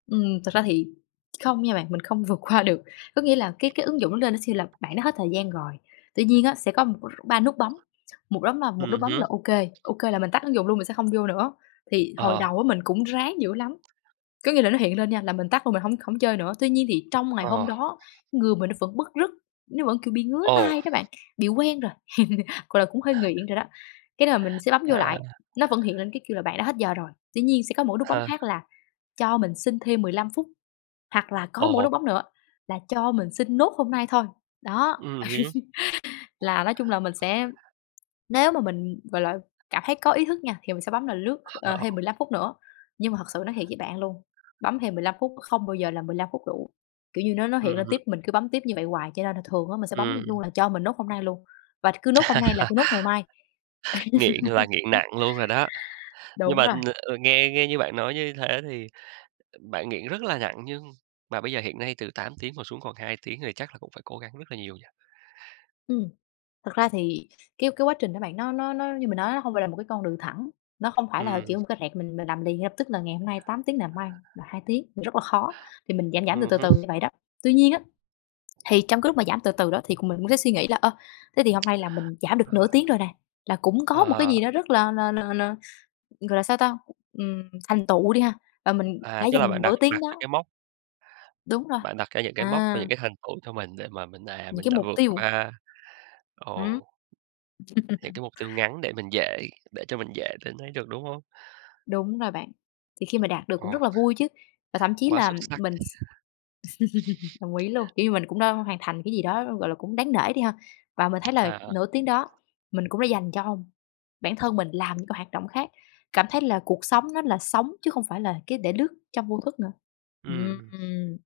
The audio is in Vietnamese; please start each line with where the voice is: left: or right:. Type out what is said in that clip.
left: Ừm, thât ra thì không nha bạn, mình không vượt qua được. Có nghĩa là cái cái ứng dụng nó lên nó sẽ là bạn đã hết thời gian rồi, tuy nhiên á sẽ có, ừm, 3 nút bấm, một bấm là một nút
right: Ừm
left: bấm
right: hứm.
left: là OK OK là mình tắt ứng dụng luôn mình sẽ không vô nữa. Thì hồi
right: Ờ.
left: đầu á mình cũng ráng dữ lắm, có nghĩa là nó hiện lên nha là mình tắt luôn, mình hổng hổng chơi nữa, tuy nhiên thì trong ngày hôm
right: Ờ.
left: đó người mình nó vẫn bứt rứt, nó vẫn, kiểu, bị ngứa
right: Ồ!
left: tay đó bạn, bị quen rồi, gọi là, cũng hơi nghiện rồi đó. Cái là mình sẽ bấm vô lại,
right: À.
left: nó vẫn hiện lên cái kêu là "Bạn đã hết giờ rồi", tuy nhiên sẽ có một cái nút bấm
right: Ờ.
left: khác là cho mình xin thêm 15 phút, hoặc là có một cái nút
right: Ồ!
left: bấm nữa là cho mình xin nốt hôm nay thôi. Đó,
right: Ừm hứm.
left: là nói chung là mình sẽ nếu mà mình, gọi là, cảm thấy có ý thức nha, thì mình sẽ bấm là lướt, ờ, thêm 15 phút nữa, nhưng mà thật sự nói thiệt với bạn luôn, bấm thêm 15 phút, không bao giờ là 15 phút đủ, kiểu như, nó nó
right: Ừm
left: hiện lên tiếp
right: hứm.
left: mình cứ bấm tiếp như vậy hoài, cho nên là thường á mình sẽ bấm luôn
right: Ừm.
left: là cho mình nốt hôm nay luôn, và cứ nốt hôm nay là cứ nốt ngày mai,
right: Nghiện là nghiện nặng luôn rồi đó. Nhưng
left: đúng
right: mà,
left: rồi.
right: ừm, ờ, nghe nghe như bạn nói như thế thì, ừm, bạn nghiện rất là nặng, nhưng mà bây giờ hiện nay từ 8 tiếng mà xuống còn 2 tiếng thì chắc là cũng phải cố gắng rất là nhiều nhỉ?
left: Ừm, thực ra thì cái cái quá trình đó bạn, nó nó nó như mình nói nó hông phải là một cái con đường thẳng, nó không phải là,
right: Ừm.
left: kiểu, một cái rẹt, mình mình làm liền ngay lập tức là ngày hôm nay 8 tiếng nè, mai là 2 tiếng, rất là khó, thì mình giảm, giảm từ
right: Ừm
left: từ
right: hứm.
left: từ như vậy đó. Tuy nhiên á, thì trong cái lúc mà giảm từ từ đó thì, ừm, cũng mình cũng sẽ suy nghĩ là, ơ, thế thì hôm nay là mình giảm được nửa tiếng rồi nè, là cũng có một cái
right: Ờ.
left: gì nó rất là là là là, ừm, gọi là sao ta, ừm, thành tựu đi ha, và mình
right: À,
left: đã
right: tức là
left: dành
right: bạn
left: nửa
right: đặt
left: tiếng
right: đặt cho
left: đó
right: cái mốc
left: Đúng rồi,
right: bạn đặt ra những cái mốc và
left: à.
right: những cái thành tựu cho mình để mà mình, à,
left: Những
right: mình
left: cái
right: đã
left: mục
right: vượt
left: tiêu.
right: qua,
left: Ừm.
right: ồ. Hiện cái mục tiêu ngắn để mình dễ để cho mình dễ để thấy được, đúng hông?
left: Đúng rồi bạn, thì khi mà đạt được cũng
right: Ờ.
left: rất là vui chứ. Và thậm chí
right: Quá
left: là
right: xuất sắc!
left: mình s đồng ý luôn, kiểu như, mình cũng đã hoàn thành cái gì đó, gọi là, cũng đáng nể đi ha, và mình thấy là
right: À, à.
left: nửa tiếng đó mình cũng đã dành cho bản thân mình làm những cái hoạt động khác, cảm thấy là cuộc sống nó là sống chứ không phải là cái để lướt trong vô thức nữa,
right: Ừm.
left: ừm.